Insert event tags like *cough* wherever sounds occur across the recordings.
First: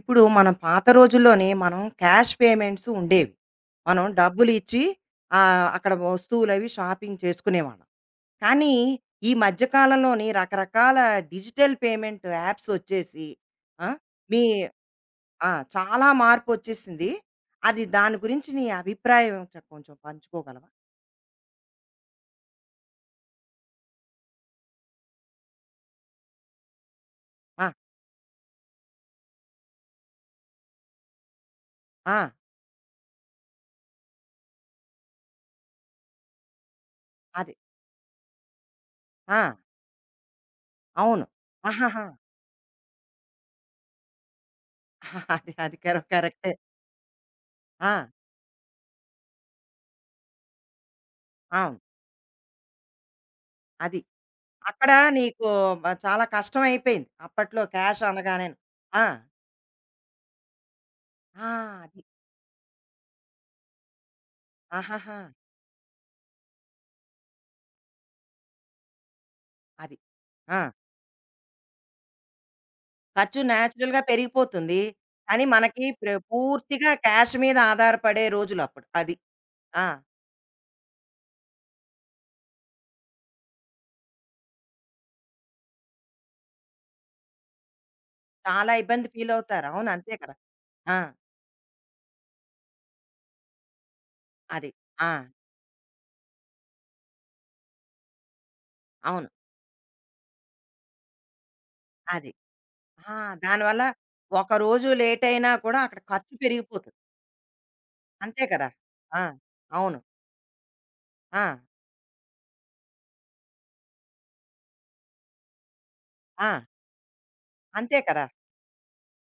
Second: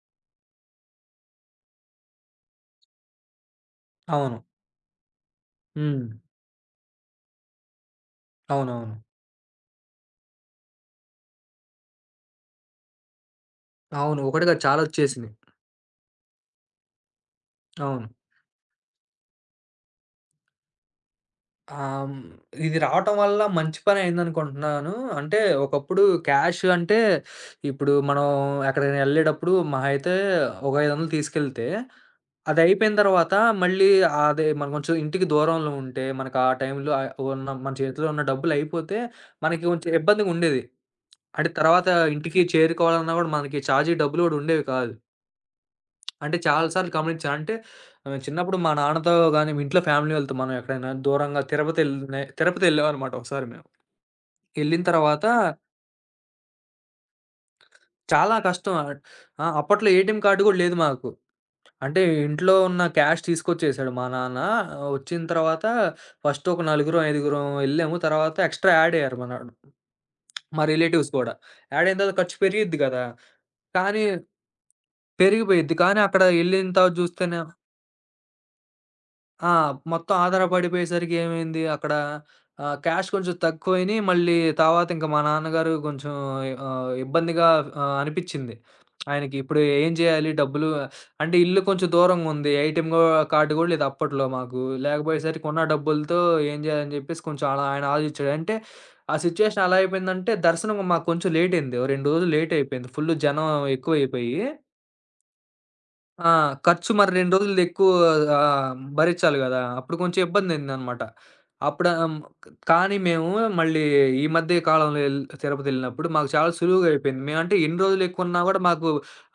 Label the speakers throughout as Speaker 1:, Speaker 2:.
Speaker 1: ఇప్పుడు మన పాత రోజుల్లోనే మనం క్యాష్ పేమెంట్స్ ఉండేవి. మనం
Speaker 2: అవును.
Speaker 1: డబ్బులు ఇచ్చి అక్కడ
Speaker 2: హ్మ్.
Speaker 1: వస్తువులవి షాపింగ్ చేసుకునేవాళ్ళం. కానీ
Speaker 2: అవునవును.
Speaker 1: ఈ మధ్య కాలంలోని రకరకాల డిజిటల్ పేమెంట్ యాప్స్ వచ్చేసి ఆ!
Speaker 2: అవును.
Speaker 1: మీ
Speaker 2: ఒకటి కాదు చాలా వచ్చేసినియి.
Speaker 1: ఆ! చాలా మార్పొచ్చేసింది. అది
Speaker 2: అవును.
Speaker 1: దాని గురించి నీ అభిప్రాయం కొంచెం పంచుకోగలవా?
Speaker 2: ఆహ్, హ్మ్. ఇది రావటం వల్ల మంచి పని అయిందనుకుంటున్నాను. అంటే ఒకప్పుడు క్యాష్ అంటే
Speaker 1: ఆ!
Speaker 2: ఇప్పుడు మనం ఎక్కడికైనా ఎళ్ళేటప్పుడు మహా అయితే ఒక 500 తీసుకెళ్తే,
Speaker 1: ఆ!
Speaker 2: అది అయిపోయిన తర్వాత మళ్ళీ అదే మనం కొంచెం ఇంటికి దూరంలో ఉంటే మనకు ఆ టైంలో ఉన్న
Speaker 1: అది.
Speaker 2: మన చేతిలో ఉన్న డబ్బులు అయిపోతే
Speaker 1: ఆ!
Speaker 2: మనకి కొంచెం ఇబ్బందిగా ఉండేది.
Speaker 1: అవును.
Speaker 2: అంటే తర్వాత
Speaker 1: ఆహాహా!
Speaker 2: ఇంటికి చేరుకోవాలన్నా కూడా మనకి ఛార్జీ డబ్బులు కూడా ఉండేవి కాదు.
Speaker 1: *laughs* అది అది కర
Speaker 2: అంటే
Speaker 1: కరెక్టే.
Speaker 2: చాలా సార్లు గమనించాను. అంటే
Speaker 1: ఆ!
Speaker 2: ఆహ్, చిన్నప్పుడు మా నాన్నతో గాని, ఇంట్లో ఫ్యామిలీ వాళ్ళతో మనం ఎక్కడైనా దూరంగా
Speaker 1: అవును.
Speaker 2: తిరుపతి ఎళ్ళామనమాట ఒకసారి మేము.
Speaker 1: అది.
Speaker 2: ఎళ్ళిన
Speaker 1: అక్కడ
Speaker 2: తర్వాత
Speaker 1: నీకు చాలా కష్టమైపోయింది. అప్పట్లో క్యాష్
Speaker 2: చాలా
Speaker 1: అనగానేను.
Speaker 2: కష్టం. ఆహ్,
Speaker 1: ఆ!
Speaker 2: ఆ! అప్పట్లో ఏటీఎం కార్డ్ గూడా లేదు మాకు.
Speaker 1: ఆ!
Speaker 2: అంటే
Speaker 1: అది.
Speaker 2: ఇంట్లో ఉన్న క్యాష్ తీసుకొచ్చేసాడు మా నాన్న. ఆ,
Speaker 1: ఆహాహా!
Speaker 2: వచ్చిన తర్వాత ఫస్ట్ ఒక నలుగురం, ఐదుగురం ఎళ్ళాము. తర్వాత ఎక్స్‌ట్రా యాడ్ అయ్యారు మన
Speaker 1: అది.
Speaker 2: మా
Speaker 1: ఆ!
Speaker 2: రిలేటివ్స్ గూడా. యాడ్ అయిన తర్వాత ఖర్చు పెరిగిద్ది గదా!
Speaker 1: ఖర్చు నేచురల్‌గా
Speaker 2: కానీ
Speaker 1: పెరిగిపోతుంది. కానీ
Speaker 2: పెరిగిపోయిద్ది.
Speaker 1: మనకి
Speaker 2: కానీ అక్కడ ఎళ్ళిన
Speaker 1: పూర్తిగా
Speaker 2: తర్వాత
Speaker 1: క్యాష్
Speaker 2: చూస్తేనే
Speaker 1: మీద ఆధారపడే రోజులప్పుడు. అది.
Speaker 2: ఆ!
Speaker 1: ఆ!
Speaker 2: మొత్తం ఆధారపడిపోయేసరికి ఏమైంది అక్కడ క్యాష్ కొంచెం తక్కువయినియి. మళ్ళీ తర్వాత ఇంక మా నాన్నగారు కొంచెం ఇబ్బందిగా అనిపిచ్చింది.
Speaker 1: చాలా ఇబ్బంది
Speaker 2: ఆయనకి ఇప్పుడు
Speaker 1: ఫీలవుతారు. అవును.
Speaker 2: ఏం
Speaker 1: అంతే
Speaker 2: చేయాలి
Speaker 1: కదా!
Speaker 2: డబ్బులు
Speaker 1: ఆ!
Speaker 2: అంటే ఇల్లు కొంచెం దూరంగుంది. ఏటీఎం గూ కార్డ్ గూడా లేదు అప్పట్లో మాకు.
Speaker 1: అది. ఆ!
Speaker 2: లేకపోయేసరికి ఉన్న డబ్బులతో ఏం చేయాలని చెప్పేసి కొంచెం అలా ఆయన ఆలోచించాడు. అంటే ఆ
Speaker 1: అవును.
Speaker 2: సిచ్యుయేషన్ ఎలా అయిపోయిందంటే దర్శనం మాకు కొంచెం లేటయింది. ఓ 2 రోజులు
Speaker 1: అది.
Speaker 2: లేటయిపోయింది. ఫుల్లు
Speaker 1: ఆ!
Speaker 2: జనం
Speaker 1: దానివల్ల
Speaker 2: ఎక్కువయిపోయి
Speaker 1: ఒక రోజు లేటయినా కూడా అక్కడ
Speaker 2: ఆ!
Speaker 1: ఖర్చు
Speaker 2: ఖర్చు
Speaker 1: పెరిగిపోతుంది.
Speaker 2: మరి 2 రోజులది ఎక్కువ
Speaker 1: అంతే కదా! ఆ!
Speaker 2: భరించాలి గదా! అప్పుడు
Speaker 1: అవును.
Speaker 2: కొంచెం ఇబ్బందయిందనమాట.
Speaker 1: ఆ!
Speaker 2: అప్పుడు కానీ మేము మళ్ళీ ఈ మధ్య కాలంలో తిరుపతెళ్ళినప్పుడు మాకు
Speaker 1: ఆ!
Speaker 2: చాలా సులువుగా అయిపోయింది. మేమంటే ఎన్ని
Speaker 1: అంతే
Speaker 2: రోజులు
Speaker 1: కదా!
Speaker 2: ఎక్కువున్నా గూడా మాకు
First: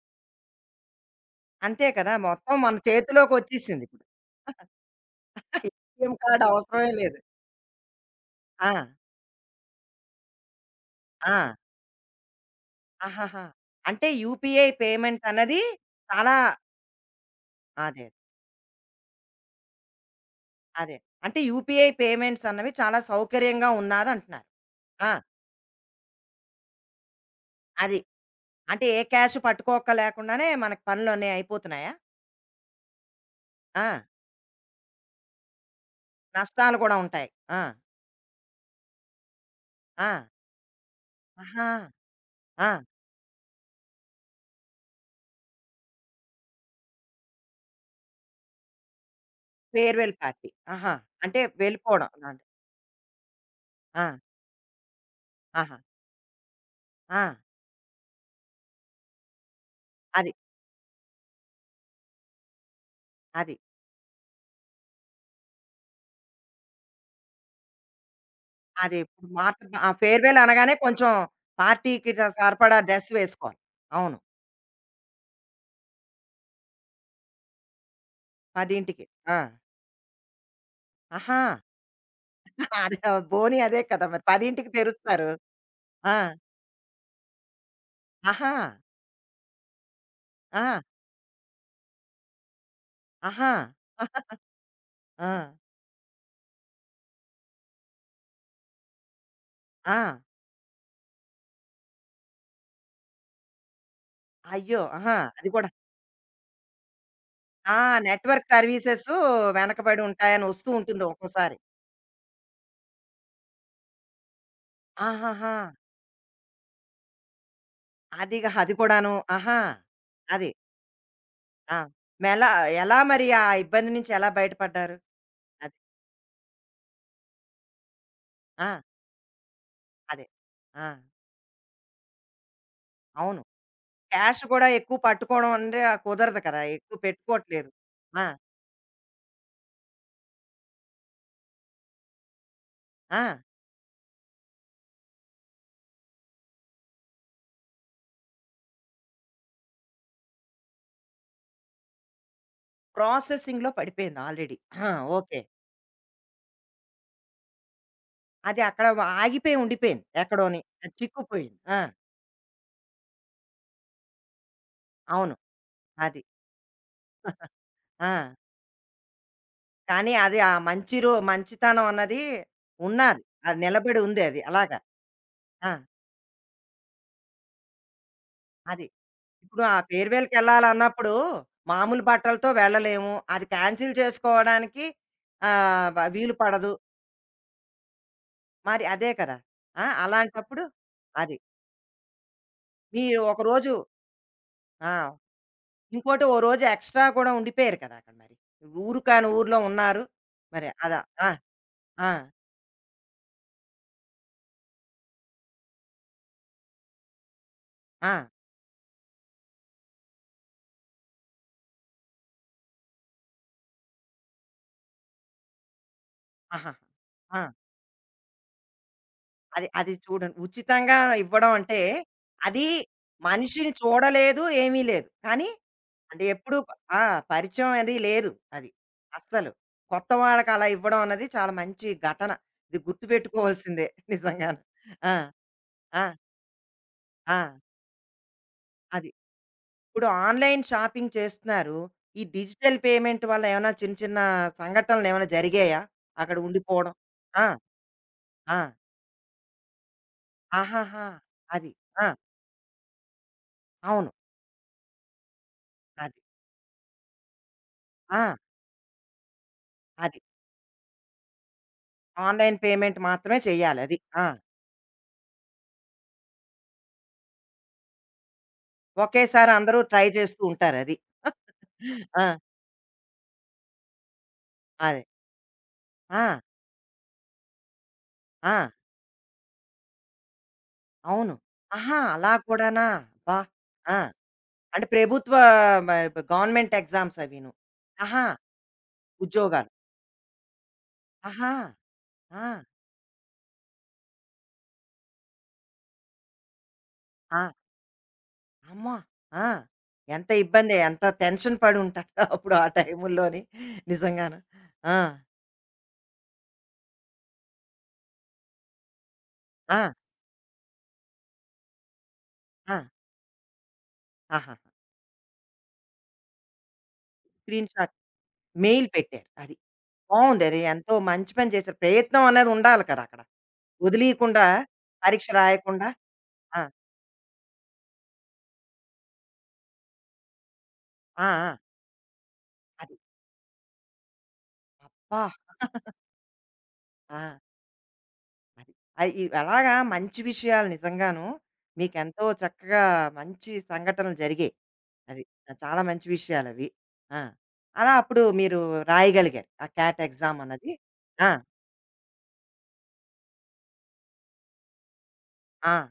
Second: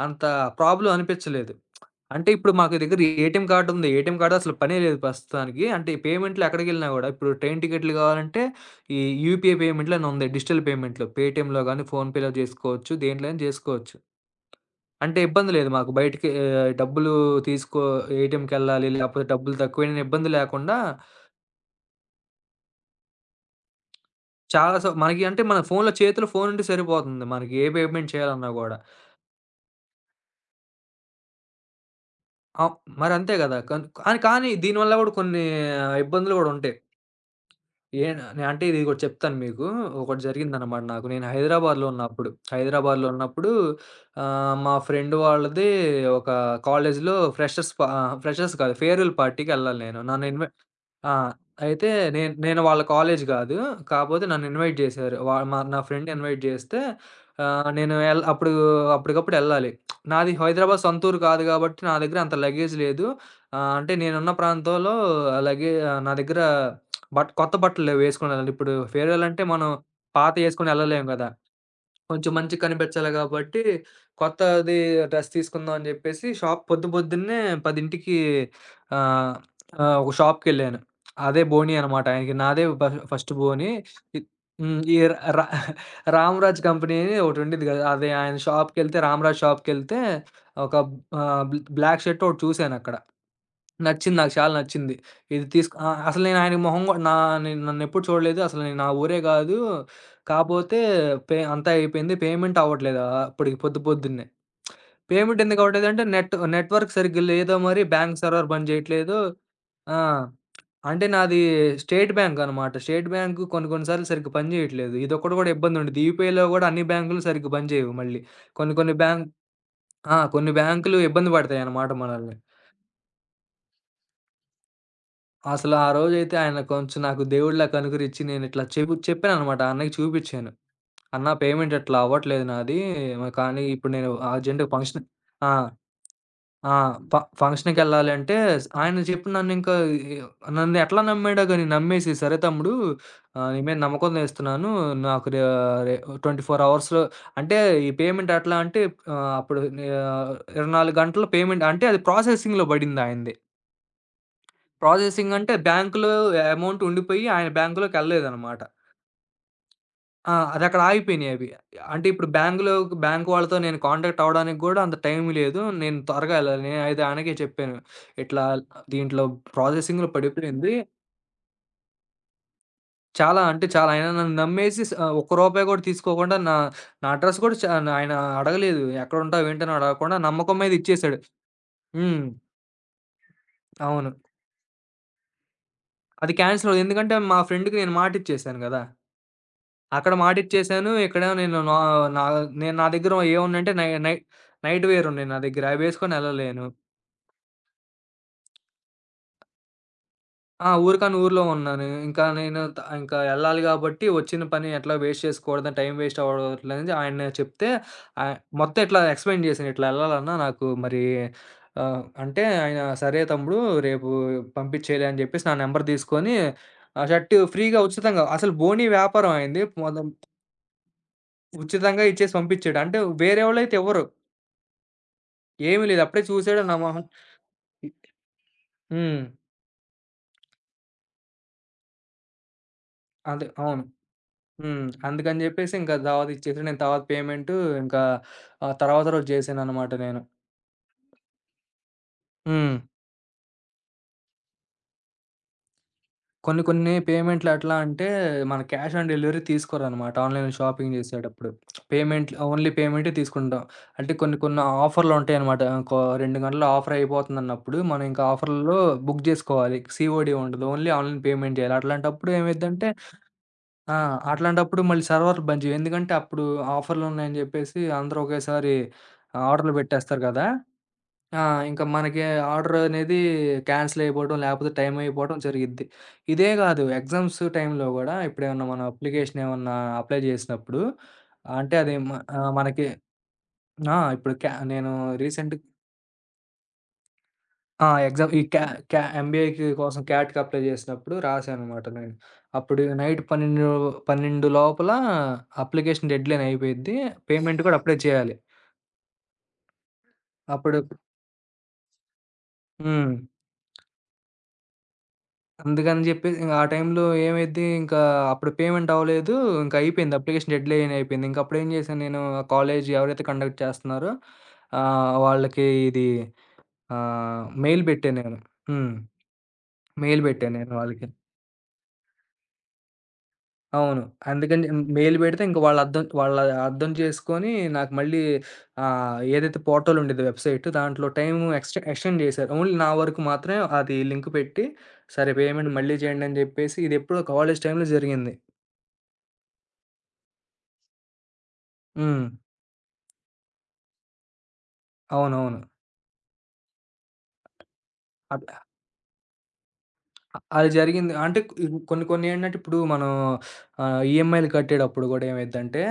Speaker 2: అంత ప్రాబ్లమ్ అనిపిచ్చలేదు.
Speaker 1: అంతే కదా!
Speaker 2: అంటే ఇప్పుడు
Speaker 1: మొత్తం
Speaker 2: మాకు
Speaker 1: మన
Speaker 2: దగ్గర ఏటీఎం కార్డ్
Speaker 1: చేతిలోకొచ్చేసింది
Speaker 2: ఉంది.
Speaker 1: ఇప్పుడు.
Speaker 2: ఏటీఎం కార్డ్ అసలు పనే లేదు ప్రస్తుతానికి. అంటే
Speaker 1: ఏటీఎం
Speaker 2: పేమెంట్లు
Speaker 1: కార్డ్
Speaker 2: ఎక్కడికెళ్ళినా
Speaker 1: అవసరమే
Speaker 2: గూడా
Speaker 1: లేదు.
Speaker 2: ఇప్పుడు ట్రైన్ టికెట్లు గావాలంటే
Speaker 1: ఆ!
Speaker 2: ఈ యూపీఐ పేమెంట్‌లని ఉంది. డిజిటల్ పేమెంట్‌లో
Speaker 1: ఆ!
Speaker 2: పేటీఎంలో గానీ, ఫోన్‌పేలో జేసుకోవచ్చు. దేంట్లో అయినా
Speaker 1: ఆహాహా!
Speaker 2: జేసుకోవచ్చు.
Speaker 1: అంటే యూపీఐ
Speaker 2: అంటే
Speaker 1: పేమెంట్
Speaker 2: ఇబ్బంది
Speaker 1: అన్నది
Speaker 2: లేదు మాకు. బయటికి
Speaker 1: చాలా
Speaker 2: డబ్బులు తీసుకో
Speaker 1: అదే.
Speaker 2: ఏటీఎంకెళ్ళాలి, లేకపోతే డబ్బులు తక్కువైనా ఇబ్బంది లేకుండా
Speaker 1: అదే. అంటే యూపీఐ పేమెంట్స్ అన్నవి చాలా సౌకర్యంగా ఉన్నాదంటున్నారు.
Speaker 2: చాలా స
Speaker 1: ఆ!
Speaker 2: మనకి అంటే మన ఫోన్‌లో చేతిలో ఫోన్ ఉంటే సరిపోతుంది. మనకి ఏ
Speaker 1: అది.
Speaker 2: పేమెంట్ చేయాలన్నా గూడా.
Speaker 1: అంటే ఏ క్యాష్ పట్టుకోక లేకుండానే మనకి పనులన్నీ అయిపోతున్నాయా?
Speaker 2: ఆహ్, మరి అంతే గదా! కన్
Speaker 1: ఆ!
Speaker 2: కానీ, కానీ దీనివల్ల గూడా కొన్ని ఆ, ఇబ్బందులు గూడా ఉంటాయి.
Speaker 1: నష్టాలు కూడా ఉంటాయి. ఆ!
Speaker 2: అంటే ఇది ఒకటి చెప్తాను మీకు.
Speaker 1: ఆ!
Speaker 2: ఒకటి జరిగిందనమాట నాకు.
Speaker 1: ఆహా! ఆ!
Speaker 2: హైదరాబాద్‌లో ఉన్నప్పుడు మా ఫ్రెండ్ వాళ్ళది ఒక కాలేజ్‌లో ఫ్రెషర్స్ పా ఆహ్, ఫ్రెషర్స్ కాదు ఫేర్‌వెల్ పార్టీకెళ్ళాలి నేను.
Speaker 1: ఫేర్‌వెల్
Speaker 2: నన్ను ఇన్వ
Speaker 1: పార్టీ. ఆహా!
Speaker 2: ఆ!
Speaker 1: అంటే
Speaker 2: అయితే
Speaker 1: వెళ్ళిపోవడం.
Speaker 2: నేను
Speaker 1: అలాంటి.
Speaker 2: నేను వాళ్ళ కాలేజ్ గాదు.
Speaker 1: ఆ!
Speaker 2: కాపోతే నన్ను ఇన్వైట్ జేశారు. వా మా
Speaker 1: ఆహా!
Speaker 2: నా ఫ్రెండ్ ఇన్వైట్ జేస్తే
Speaker 1: ఆ!
Speaker 2: నేను ఎల్ అప్పుడు అప్పటికప్పుడు ఎళ్ళాలి.
Speaker 1: అది.
Speaker 2: నాది హైదరాబాద్ సొంత ఊరు కాదు గాబట్టి నా దగ్గర అంత లగేజ్ లేదు.
Speaker 1: అది.
Speaker 2: అంటే నేనున్న ప్రాంతంలో నా దగ్గర కొత్త బట్టలు లేవు వేసుకొనెళ్ళాలి. ఇప్పుడు
Speaker 1: అదే.
Speaker 2: ఫేర్‌వెల్
Speaker 1: ఇప్పుడు
Speaker 2: అంటే
Speaker 1: మాట
Speaker 2: మనం
Speaker 1: ఆ ఫేర్‌వెల్
Speaker 2: పాతయేసుకొని
Speaker 1: అనగానే
Speaker 2: ఎళ్ళలేం
Speaker 1: కొంచెం
Speaker 2: గదా!
Speaker 1: పార్టీకి
Speaker 2: కొంచెం మంచి
Speaker 1: సరిపడా డ్రెస్
Speaker 2: కనిపించాలి
Speaker 1: వేసుకోవాలి.
Speaker 2: గాబట్టి,
Speaker 1: అవును.
Speaker 2: కొత్తది డ్రెస్ తీసుకుందాం అని జెప్పేసి షాప్ పొద్దున్నే 10కి
Speaker 1: 10కి.
Speaker 2: ఆహ్,
Speaker 1: ఆ!
Speaker 2: ఆహ్, ఒక షాప్‌కెళ్ళాను.
Speaker 1: ఆహా!
Speaker 2: అదే బోనీ అనమాట. ఆయనకి నాదే
Speaker 1: *laughs*
Speaker 2: ఫ
Speaker 1: అదే
Speaker 2: ఫస్ట్
Speaker 1: బోని
Speaker 2: బోనీ.
Speaker 1: అదే కదా!
Speaker 2: ఇ
Speaker 1: మరి 10కి
Speaker 2: హ్మ్. ఈ ర
Speaker 1: తెరుస్తారు.
Speaker 2: ర
Speaker 1: ఆ!
Speaker 2: 'రామ్‌రాజ్' కంపెనీ అని ఒకటుండిద్ది గదా! అది ఆయన
Speaker 1: ఆహా!
Speaker 2: షాప్‌కెళ్తే 'రామ్‌రాజ్' షాప్‌కెళ్తే ఒక
Speaker 1: ఆ!
Speaker 2: ఆహ్, బ్ల్ బ్లాక్ షర్ట్ ఒకటి చూసానక్కడ.
Speaker 1: ఆహా!
Speaker 2: నచ్చింది. నాకు చాలా నచ్చింది.
Speaker 1: ఆ!
Speaker 2: ఇది తీసుకు ఆ! అసలు నేను ఆయన మొహం గూడా నా నేను నన్నెప్పుడు చూడలేదు. అసలు నేను నా ఊరే గాదు.
Speaker 1: ఆ!
Speaker 2: కాపోతే పే అంతా అయిపోయింది. పేమెంట్ అవ్వట్లేదు అప్పటికి పొద్దున్నే.
Speaker 1: అయ్యో! ఆహా!
Speaker 2: పేమెంట్
Speaker 1: అది
Speaker 2: ఎందుకు
Speaker 1: కూడా.
Speaker 2: అవ్వట్లేదంటే నెట్‌వర్క్ సరిగ్గా లేదో
Speaker 1: ఆ!
Speaker 2: మరి బ్యాంక్ సర్వర్
Speaker 1: నెట్‌వర్క్
Speaker 2: పని
Speaker 1: సర్వీసెస్
Speaker 2: చేయట్లేదు. ఆ!
Speaker 1: వెనకబడి ఉంటాయని వస్తూ ఉంటుంది
Speaker 2: అంటే నాది
Speaker 1: ఒక్కోసారి.
Speaker 2: స్టేట్ బ్యాంక్ అనమాట. స్టేట్ బ్యాంకు కొన్ని కొన్ని సార్లు సరిగ్గా పని చేయట్లేదు. ఇదొక్కటి గూడా
Speaker 1: ఆహాహా!
Speaker 2: ఇబ్బంది ఉండిద్ది. యూపీఐలో గూడా అన్ని బ్యాంకులు సరిగ్గా పని చేయవు మళ్ళీ.
Speaker 1: అదిగా అది
Speaker 2: కొన్ని కొన్ని
Speaker 1: కూడాను.
Speaker 2: బ్యాంక్
Speaker 1: ఆహా!
Speaker 2: ఆ!
Speaker 1: అది.
Speaker 2: కొన్ని బ్యాంకులు ఇబ్బంది
Speaker 1: ఆ!
Speaker 2: పడతాయన్నమాట మనల్ని.
Speaker 1: మెలా ఎలా మరి ఆ ఇబ్బంది నుంచి ఎలా బయటపడ్డారు?
Speaker 2: అసలు
Speaker 1: అది.
Speaker 2: ఆ రోజైతే ఆయన కొంచెం నాకు దేవుడిలా కనుకరిచ్చి నేనిట్లా
Speaker 1: ఆ!
Speaker 2: చెపు చెప్పాననమాట. అన్నయ్యకి
Speaker 1: అదే.
Speaker 2: చూపిచ్చాను.
Speaker 1: ఆ!
Speaker 2: "అన్నా పేమెంట్ ఇట్లా అవ్వట్లేదు నాది. మరి
Speaker 1: అవును.
Speaker 2: కానీ ఇప్పుడు నేను
Speaker 1: క్యాష్ గూడా
Speaker 2: అర్జెంట్‌గా
Speaker 1: ఎక్కువ
Speaker 2: ఫంక్షన్" ఆ!
Speaker 1: పట్టుకోవడం అంటే కుదరదు కదా!
Speaker 2: ఆ!
Speaker 1: ఎక్కువ
Speaker 2: ఫ
Speaker 1: పెట్టుకోవట్లేదు.
Speaker 2: ఫంక్షన్‌కెళ్ళాలి
Speaker 1: ఆ!
Speaker 2: అంటే ఆయన చెప్పి నన్నింకా ఎ నన్ను ఎట్లా నమ్మాడో గాని నమ్మేసి, "సరే తమ్ముడు
Speaker 1: ఆ!
Speaker 2: నీ మీద నమ్మకం తెస్తున్నాను. నాకు రే రే 24 అవర్స్‌లో" అంటే ఈ పేమెంట్ ఎట్లా అంటే ఆహ్, అప్పుడు నే ఆహ్, 24 గంటల్లో పేమెంట్ అంటే అది ప్రాసెసింగ్‌లో పడింది ఆయనది.
Speaker 1: ప్రాసెసింగ్‌లో పడిపోయింది ఆల్రెడీ. ఆ!
Speaker 2: Processing
Speaker 1: okay.
Speaker 2: అంటే బ్యాంక్‌లో అమౌంట్ ఉండిపోయి ఆయన బ్యాంక్‌లోకెళ్ళలేదనమాట.
Speaker 1: అది అక్కడ ఆగిపోయి ఉండిపోయింది
Speaker 2: ఆ!
Speaker 1: ఎక్కడోని.
Speaker 2: అదక్కడ
Speaker 1: అది
Speaker 2: ఆగిపోయినియి అవి.
Speaker 1: చిక్కుపోయింది. ఆ!
Speaker 2: అంటే ఇప్పుడు బ్యాంక్‌లో బ్యాంక్ వాళ్ళతో నేను కాంటాక్ట్ అవ్వడానికి గూడా అంత టైం
Speaker 1: అవును.
Speaker 2: లేదు. నేను
Speaker 1: అది.
Speaker 2: త్వరగా ఎళ్ళాలి. నేనైతే ఆయనకే చెప్పాను.
Speaker 1: ఆ!
Speaker 2: ఇట్లా దీంట్లో ప్రాసెసింగ్‌లో
Speaker 1: కానీ అది ఆ
Speaker 2: పడిపోయింది.
Speaker 1: మంచి మంచితనం అన్నది ఉన్నాది. అది
Speaker 2: చాలా
Speaker 1: నిలబడి
Speaker 2: ఆయన
Speaker 1: ఉంది
Speaker 2: నన్ను
Speaker 1: అది. అలాగా.
Speaker 2: నమ్మేసి ఒక్క రూపాయి
Speaker 1: ఆ!
Speaker 2: గూడా తీసుకోకుండా నా నా అడ్రెస్ గూడా ఆయన అడగలేదు.
Speaker 1: అది.
Speaker 2: ఎక్కడుంటావు
Speaker 1: ఇప్పుడు
Speaker 2: ఏంటని
Speaker 1: ఆ
Speaker 2: అడగకుండా నమ్మకం మీద
Speaker 1: ఫేర్‌వెల్‌కెళ్ళాలన్నప్పుడు
Speaker 2: ఇచ్చేసాడు.
Speaker 1: మామూలు
Speaker 2: హ్మ్.
Speaker 1: బట్టలతో వెళ్ళలేము. అది క్యాన్సిల్
Speaker 2: అవును.
Speaker 1: చేసుకోవడానికి ఆహ్, వ
Speaker 2: అది
Speaker 1: వీలు పడదు.
Speaker 2: క్యాన్సిల్ ఎందుకంటే మా ఫ్రెండ్‌కి నేను మాటిచ్చేసాను గదా!
Speaker 1: మరి అదే కదా! ఆ!
Speaker 2: అక్కడ మా ఆడిట్
Speaker 1: అలాంటప్పుడు
Speaker 2: చేశాను. ఇక్కడ
Speaker 1: అది.
Speaker 2: నేను నా నా నేను నా దగ్గర
Speaker 1: మీరు
Speaker 2: ఏవున్నాయంటే
Speaker 1: ఒకరోజు
Speaker 2: నై నై నైట్
Speaker 1: ఆ!
Speaker 2: వేర్ ఉన్నాయి నా దగ్గర. అవి వేసుకొని
Speaker 1: ఇంకోటి ఓ రోజు
Speaker 2: ఎళ్ళలేను.
Speaker 1: ఎక్స్‌ట్రా కూడా ఉండిపోయారు కదా! అక్కడ మరి. ఊరు కాని ఊర్లో ఉన్నారు. మరి
Speaker 2: ఆ!
Speaker 1: అదా
Speaker 2: ఊరికాని
Speaker 1: ఆ!
Speaker 2: ఊర్లో ఉన్నాను.
Speaker 1: ఆ!
Speaker 2: ఇంకా నేను త ఇంకా ఎళ్ళాలి కాబట్టి వచ్చిన పని ఎట్లా వేస్ట్ చేసుకోకూడదని, టైం వేస్ట్ అవ్వట్లేదని ఆయన చెప్తే
Speaker 1: ఆ!
Speaker 2: మొత్తం ఇట్లా ఎక్స్‌ప్లెయిన్ చేశాను. "ఇట్లా ఎళ్ళాలన్నా నాకు మరి అంటే ఆయన సరే తమ్ముడు రేపు పంపించేయలే" అని చెప్పేసి నా నంబర్ తీసుకొని
Speaker 1: ఆహాహా!
Speaker 2: ఆ షర్ట్
Speaker 1: ఆ!
Speaker 2: ఫ్రీగా ఉచితంగా అసలు బోనీ వ్యాపారం ఆయనది.
Speaker 1: అది అది
Speaker 2: మొత్తం
Speaker 1: చూడండి. ఉచితంగా ఇవ్వడం అంటే,
Speaker 2: ఉచితంగా ఇచ్చేసి
Speaker 1: అది
Speaker 2: పంపించాడు. అంటే
Speaker 1: మనిషిని
Speaker 2: వేరేవాళ్ళైతే ఇవ్వరు.
Speaker 1: చూడలేదు, ఏమీ లేదు. కానీ
Speaker 2: ఏమి లేదు. అప్పుడే
Speaker 1: అది ఎప్పుడు
Speaker 2: చూసాడు నా
Speaker 1: ఆ!
Speaker 2: మొహం.
Speaker 1: పరిచయం అది లేదు. అది.
Speaker 2: హ్మ్.
Speaker 1: అస్సలు. కొత్త వాళ్ళకి అలా ఇవ్వడం అన్నది చాలా మంచి ఘటన. ఇది
Speaker 2: అదే. అవును.
Speaker 1: గుర్తుపెట్టుకోవాల్సిందే నిజంగాను.
Speaker 2: హ్మ్.
Speaker 1: ఆ!
Speaker 2: అందుకని జెప్పేసి ఇంకా
Speaker 1: ఆ!
Speaker 2: తర్వాత ఇచ్చేసాడు. నేను తర్వాత
Speaker 1: ఆ!
Speaker 2: పేమెంటు ఇంకా తర్వాత
Speaker 1: అది.
Speaker 2: రోజు జేశాననమాట
Speaker 1: ఇప్పుడు
Speaker 2: నేను.
Speaker 1: ఆన్‌లైన్ షాపింగ్ చేస్తున్నారు. ఈ
Speaker 2: హ్మ్.
Speaker 1: డిజిటల్ పేమెంట్ వల్ల ఏమైనా చిన్న, చిన్న సంఘటనలు ఏమైనా జరిగాయా? అక్కడ
Speaker 2: కొన్ని కొన్ని
Speaker 1: ఉండిపోవడం. ఆ!
Speaker 2: పేమెంట్లు ఎట్లా అంటే
Speaker 1: ఆ!
Speaker 2: మన క్యాష్ ఆన్ డెలివరీ తీసుకోరనమాట ఆన్‌లైన్‌లో షాపింగ్
Speaker 1: ఆహాహా!
Speaker 2: జేసేటప్పుడు.
Speaker 1: అది. ఆ!
Speaker 2: పేమెంట్లు ఓన్లీ పేమెంటే తీసుకుంటాం.
Speaker 1: అవును.
Speaker 2: అంటే కొన్ని కొన్ని ఆఫర్‌లుంటాయనమాట. ఇంకో
Speaker 1: అది.
Speaker 2: 2 గంటల్లో ఆఫర్ అయిపోతుందన్నప్పుడు మనం
Speaker 1: ఆ!
Speaker 2: ఇంకా ఆఫర్‌లలో బుక్ జేసుకోవాలి.
Speaker 1: అది.
Speaker 2: సీఓడీ ఉండదు. ఓన్లీ ఆన్‌లైన్ పేమెంట్ జేయాలి. అట్లాంటప్పుడు
Speaker 1: ఆన్‌లైన్
Speaker 2: ఏమైద్దంటే
Speaker 1: పేమెంట్ మాత్రమే చేయాలి
Speaker 2: ఆ!
Speaker 1: అది. ఆ!
Speaker 2: అట్లాంటప్పుడు మళ్ళీ సర్వర్‌లు బంద్ చేయి. ఎందుకంటే అప్పుడు ఆఫర్‌లున్నాయని జెప్పేసి అందరూ ఒకేసారి
Speaker 1: ఒకేసారి
Speaker 2: ఆర్డర్‌లు
Speaker 1: అందరూ ట్రై
Speaker 2: పెట్టేస్తారు
Speaker 1: చేస్తూ
Speaker 2: గదా!
Speaker 1: ఉంటారు అది.
Speaker 2: ఆ! ఇంక
Speaker 1: *laughs*
Speaker 2: మనకి
Speaker 1: ఆ!
Speaker 2: ఆర్డర్ అనేది క్యాన్సిల్ అయిపోవడం, లేపోతే టైం
Speaker 1: అదే.
Speaker 2: అయిపోవడం జరిగిద్ది.
Speaker 1: ఆ!
Speaker 2: ఇదే గాదు ఎగ్జామ్స్ టైంలో గూడా
Speaker 1: ఆ!
Speaker 2: ఇప్పుడేమన్నా మనం అప్లికేషన్ ఏమన్నా అప్లై జేసినప్పుడు
Speaker 1: అవును.
Speaker 2: అంటే అది
Speaker 1: ఆహా!
Speaker 2: మ
Speaker 1: అలా
Speaker 2: ఆహ్, మనకి
Speaker 1: కూడానా? అబ్బా!
Speaker 2: ఆ!
Speaker 1: ఆ!
Speaker 2: ఇప్పుడు క్యా
Speaker 1: అంటే
Speaker 2: నేను
Speaker 1: ప్రభుత్వ
Speaker 2: రీసెంట్
Speaker 1: మ గవర్నమెంట్ ఎగ్జామ్స్ అవిను.
Speaker 2: ఆ!
Speaker 1: ఆహా!
Speaker 2: ఎగ్జామ్ ఈ క్యా క్యా ఎంబీఏకి
Speaker 1: ఉద్యోగాలు.
Speaker 2: కోసం క్యాట్‌కి అప్లై చేసినప్పుడు
Speaker 1: ఆహా!
Speaker 2: రాశాననమాట నేను.
Speaker 1: ఆ!
Speaker 2: అప్పుడు నైట్ 12 లోపల అప్లికేషన్ డెడ్‌లైన్ అయిపోయిద్ది.
Speaker 1: ఆ!
Speaker 2: పేమెంట్ కూడా హుహు. అప్పుడే చేయాలి.
Speaker 1: అమ్మ! ఆ! ఎంత ఇబ్బంది.
Speaker 2: అప్పుడు
Speaker 1: ఎంత టెన్షన్ పడి ఉంటారు *laughs* అప్పుడు ఆ
Speaker 2: హ్మ్.
Speaker 1: టైముల్లోని నిజంగాను. ఆ!
Speaker 2: అందుకని చెప్పి ఇంక ఆ టైంలో ఏమైద్ది ఇంకా అప్పుడు పేమెంట్ అవ్వలేదు. ఇంకా
Speaker 1: ఆ!
Speaker 2: అయిపోయింది. అప్లికేషన్ డెడ్‌లైన్ అయిపోయింది. ఇంక అప్పుడు ఏం చేశాను నేను ఆ
Speaker 1: ఆ!
Speaker 2: కాలేజ్ ఎవరైతే కండక్ట్ చేస్తున్నారో
Speaker 1: ఆహాహా!
Speaker 2: వాళ్ళకి ఇది
Speaker 1: స్క్రీన్
Speaker 2: మెయిల్
Speaker 1: షాట్
Speaker 2: పెట్టాను నేను.
Speaker 1: మెయిల్
Speaker 2: హ్మ్.
Speaker 1: పెట్టారు. అది.
Speaker 2: మెయిల్
Speaker 1: బావుంది.
Speaker 2: పెట్టాను
Speaker 1: అది
Speaker 2: నేను
Speaker 1: ఎంతో
Speaker 2: వాళ్ళకి.
Speaker 1: మంచి పని చేశారు. ప్రయత్నం అనేది ఉండాలి కదా! అక్కడ.
Speaker 2: అవును.
Speaker 1: వదిలీయకుండా
Speaker 2: అందుకని హ్మ్, మెయిల్
Speaker 1: పరీక్ష
Speaker 2: పెడితే ఇంక వాళ్ళు
Speaker 1: రాయకుండా.
Speaker 2: అర్థం వాళ్ళ
Speaker 1: ఆ!
Speaker 2: అర్థం చేసుకొని నాకు మళ్ళీ ఏదైతే పోర్టల్ ఉండేదో వెబ్‌సైట్ దాంట్లో
Speaker 1: ఆ!
Speaker 2: టైమ్
Speaker 1: ఆ!
Speaker 2: ఎక్స్‌టెండ్ చేశారు. ఓన్లీ నా
Speaker 1: అది.
Speaker 2: వరకు మాత్రమే అది లింక్ పెట్టి,
Speaker 1: అబ్బా!
Speaker 2: సరే పేమెంట్ మళ్ళీ చేయండి అని చెప్పేసి ఇదెప్పుడో
Speaker 1: ఆ!
Speaker 2: కాలేజ్ టైమ్‌లో జరిగింది.
Speaker 1: అది. అయి ఇ అలాగా మంచి విషయాలు నిజంగాను.
Speaker 2: హ్మ్.
Speaker 1: మీకెంతో చక్కగా మంచి సంఘటనలు జరిగాయి. అది.
Speaker 2: అవునవును.
Speaker 1: చాలా మంచి విషయాలవి. ఆ! అలా అప్పుడు
Speaker 2: అద్
Speaker 1: మీరు రాయగలిగారు. ఆ క్యాట్ ఎగ్జామ్
Speaker 2: అది
Speaker 1: అన్నది.
Speaker 2: జరిగింది.
Speaker 1: ఆ!
Speaker 2: అంటే కొన్ని కొన్ని ఏంటంటే ఇప్పుడు మనం ఈఎంఐలు కట్టేటప్పుడు కూడా
Speaker 1: ఆ!
Speaker 2: ఏమైద్దంటే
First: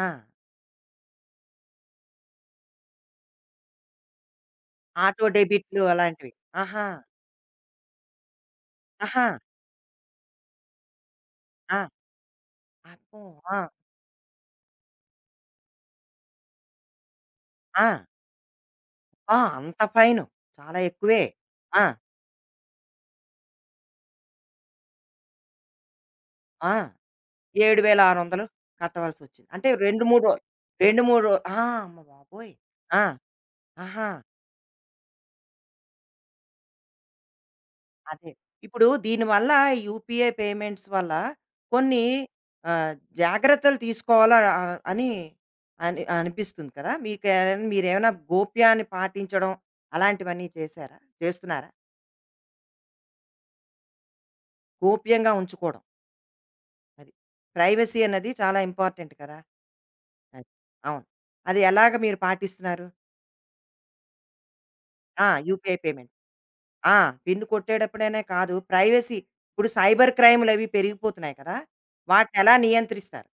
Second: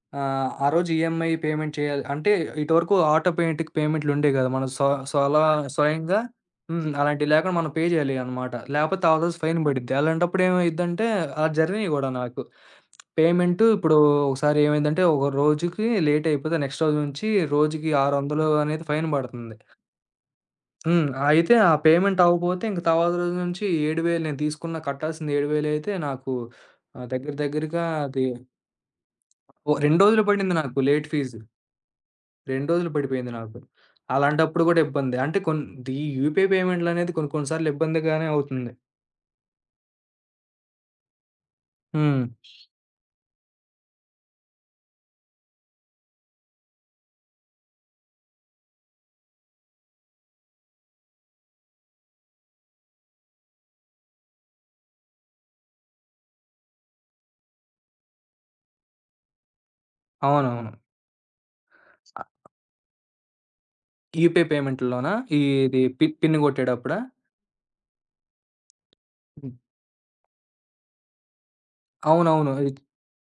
Speaker 1: ఆ!
Speaker 2: ఆ! ఆ రోజు ఈఎంఐ పేమెంట్ చేయాలి. అంటే ఇటువరకు ఆటోపేటిక్ పేమెంట్‌లుండేయి కదా! మనం స్వ
Speaker 1: ఆటో
Speaker 2: స్వల అవును.
Speaker 1: డెబిట్లు
Speaker 2: స్వయంగా
Speaker 1: అలాంటివి. ఆహా!
Speaker 2: హ్మ్. అలాంటివి లేకుండా మనం పే చేయాలి అన్నమాట. లేపోతే ఆ
Speaker 1: ఆహా!
Speaker 2: రోజు ఫైన్ పడిద్ది. అలాంటప్పుడు ఏమైద్దంటే ఆ
Speaker 1: ఆ!
Speaker 2: జర్నీ గూడా నాకు
Speaker 1: అబ్బో! ఆ!
Speaker 2: పేమెంట్ ఇప్పుడు ఒకసారి ఏమైందంటే ఒక రోజుకి లేట్ అయిపోతే నెక్స్ట్ రోజు నుంచి రోజుకి
Speaker 1: ఆ!
Speaker 2: 600 అనేది ఫైన్
Speaker 1: ఆ!
Speaker 2: పడుతుంది.
Speaker 1: అంత ఫైను. చాలా
Speaker 2: హ్మ్.
Speaker 1: ఎక్కువే.
Speaker 2: అయితే ఆ
Speaker 1: ఆ!
Speaker 2: పేమెంట్ అవ్వపోతే ఇంక తర్వాత రోజు నుంచి 7,000 నేను తీసుకున్న కట్టాల్సింది 7,000 అయితే నాకు
Speaker 1: ఆ!
Speaker 2: దగ్గర దగ్గరగా అది
Speaker 1: 7,600 కట్టవలసొచ్చింది. అంటే
Speaker 2: ఓ 2
Speaker 1: 2,
Speaker 2: రోజులు
Speaker 1: 3 రో
Speaker 2: పడింది నాకు
Speaker 1: 2,
Speaker 2: లేట్
Speaker 1: 3 రో
Speaker 2: ఫీజు.
Speaker 1: ఆ! అమ్మబాబోయ్!
Speaker 2: 2 రోజులు
Speaker 1: ఆ!
Speaker 2: పడిపోయింది నాకు.
Speaker 1: ఆహా!
Speaker 2: అలాంటప్పుడు గూడా ఇబ్బందే. అంటే కొన్ ఈ యూపీఐ పేమెంట్‌లనేది కొన్ని కొన్ని సార్లు ఇబ్బందిగానే
Speaker 1: అదే.
Speaker 2: అవుతుంది.
Speaker 1: ఇప్పుడు దీనివల్ల యూపీఐ పేమెంట్స్ వల్ల కొన్ని
Speaker 2: హ్మ్.
Speaker 1: ఆహ్, జాగ్రత్తలు తీసుకోవాలా అని అని అనిపిస్తుంది కదా! మీకే మీరేమైనా గోప్యాన్ని పాటించడం అలాంటివన్నీ చేశారా? చేస్తున్నారా? గోప్యంగా ఉంచుకోవడం అది. ప్రైవసీ అన్నది చాలా ఇంపార్టెంట్ కదా! అది.
Speaker 2: అవునవును.
Speaker 1: అవును. అది ఎలాగ మీరు
Speaker 2: ఆహ్,
Speaker 1: పాటిస్తున్నారు?
Speaker 2: యూపీఐ పేమెంట్‌ల్లోనా?
Speaker 1: ఆ! యూపీఐ
Speaker 2: ఇది
Speaker 1: పేమెంట్.
Speaker 2: పిన్
Speaker 1: ఆ!
Speaker 2: గొట్టేటప్పుడా?
Speaker 1: పిన్ కొట్టేటప్పుడనే కాదు ప్రైవసీ
Speaker 2: హ్మ్.
Speaker 1: ఇప్పుడు సైబర్ క్రైమ్‌లవి పెరిగిపోతున్నాయి కదా! వాటినెలా
Speaker 2: అవునవును.
Speaker 1: నియంత్రిస్తారు?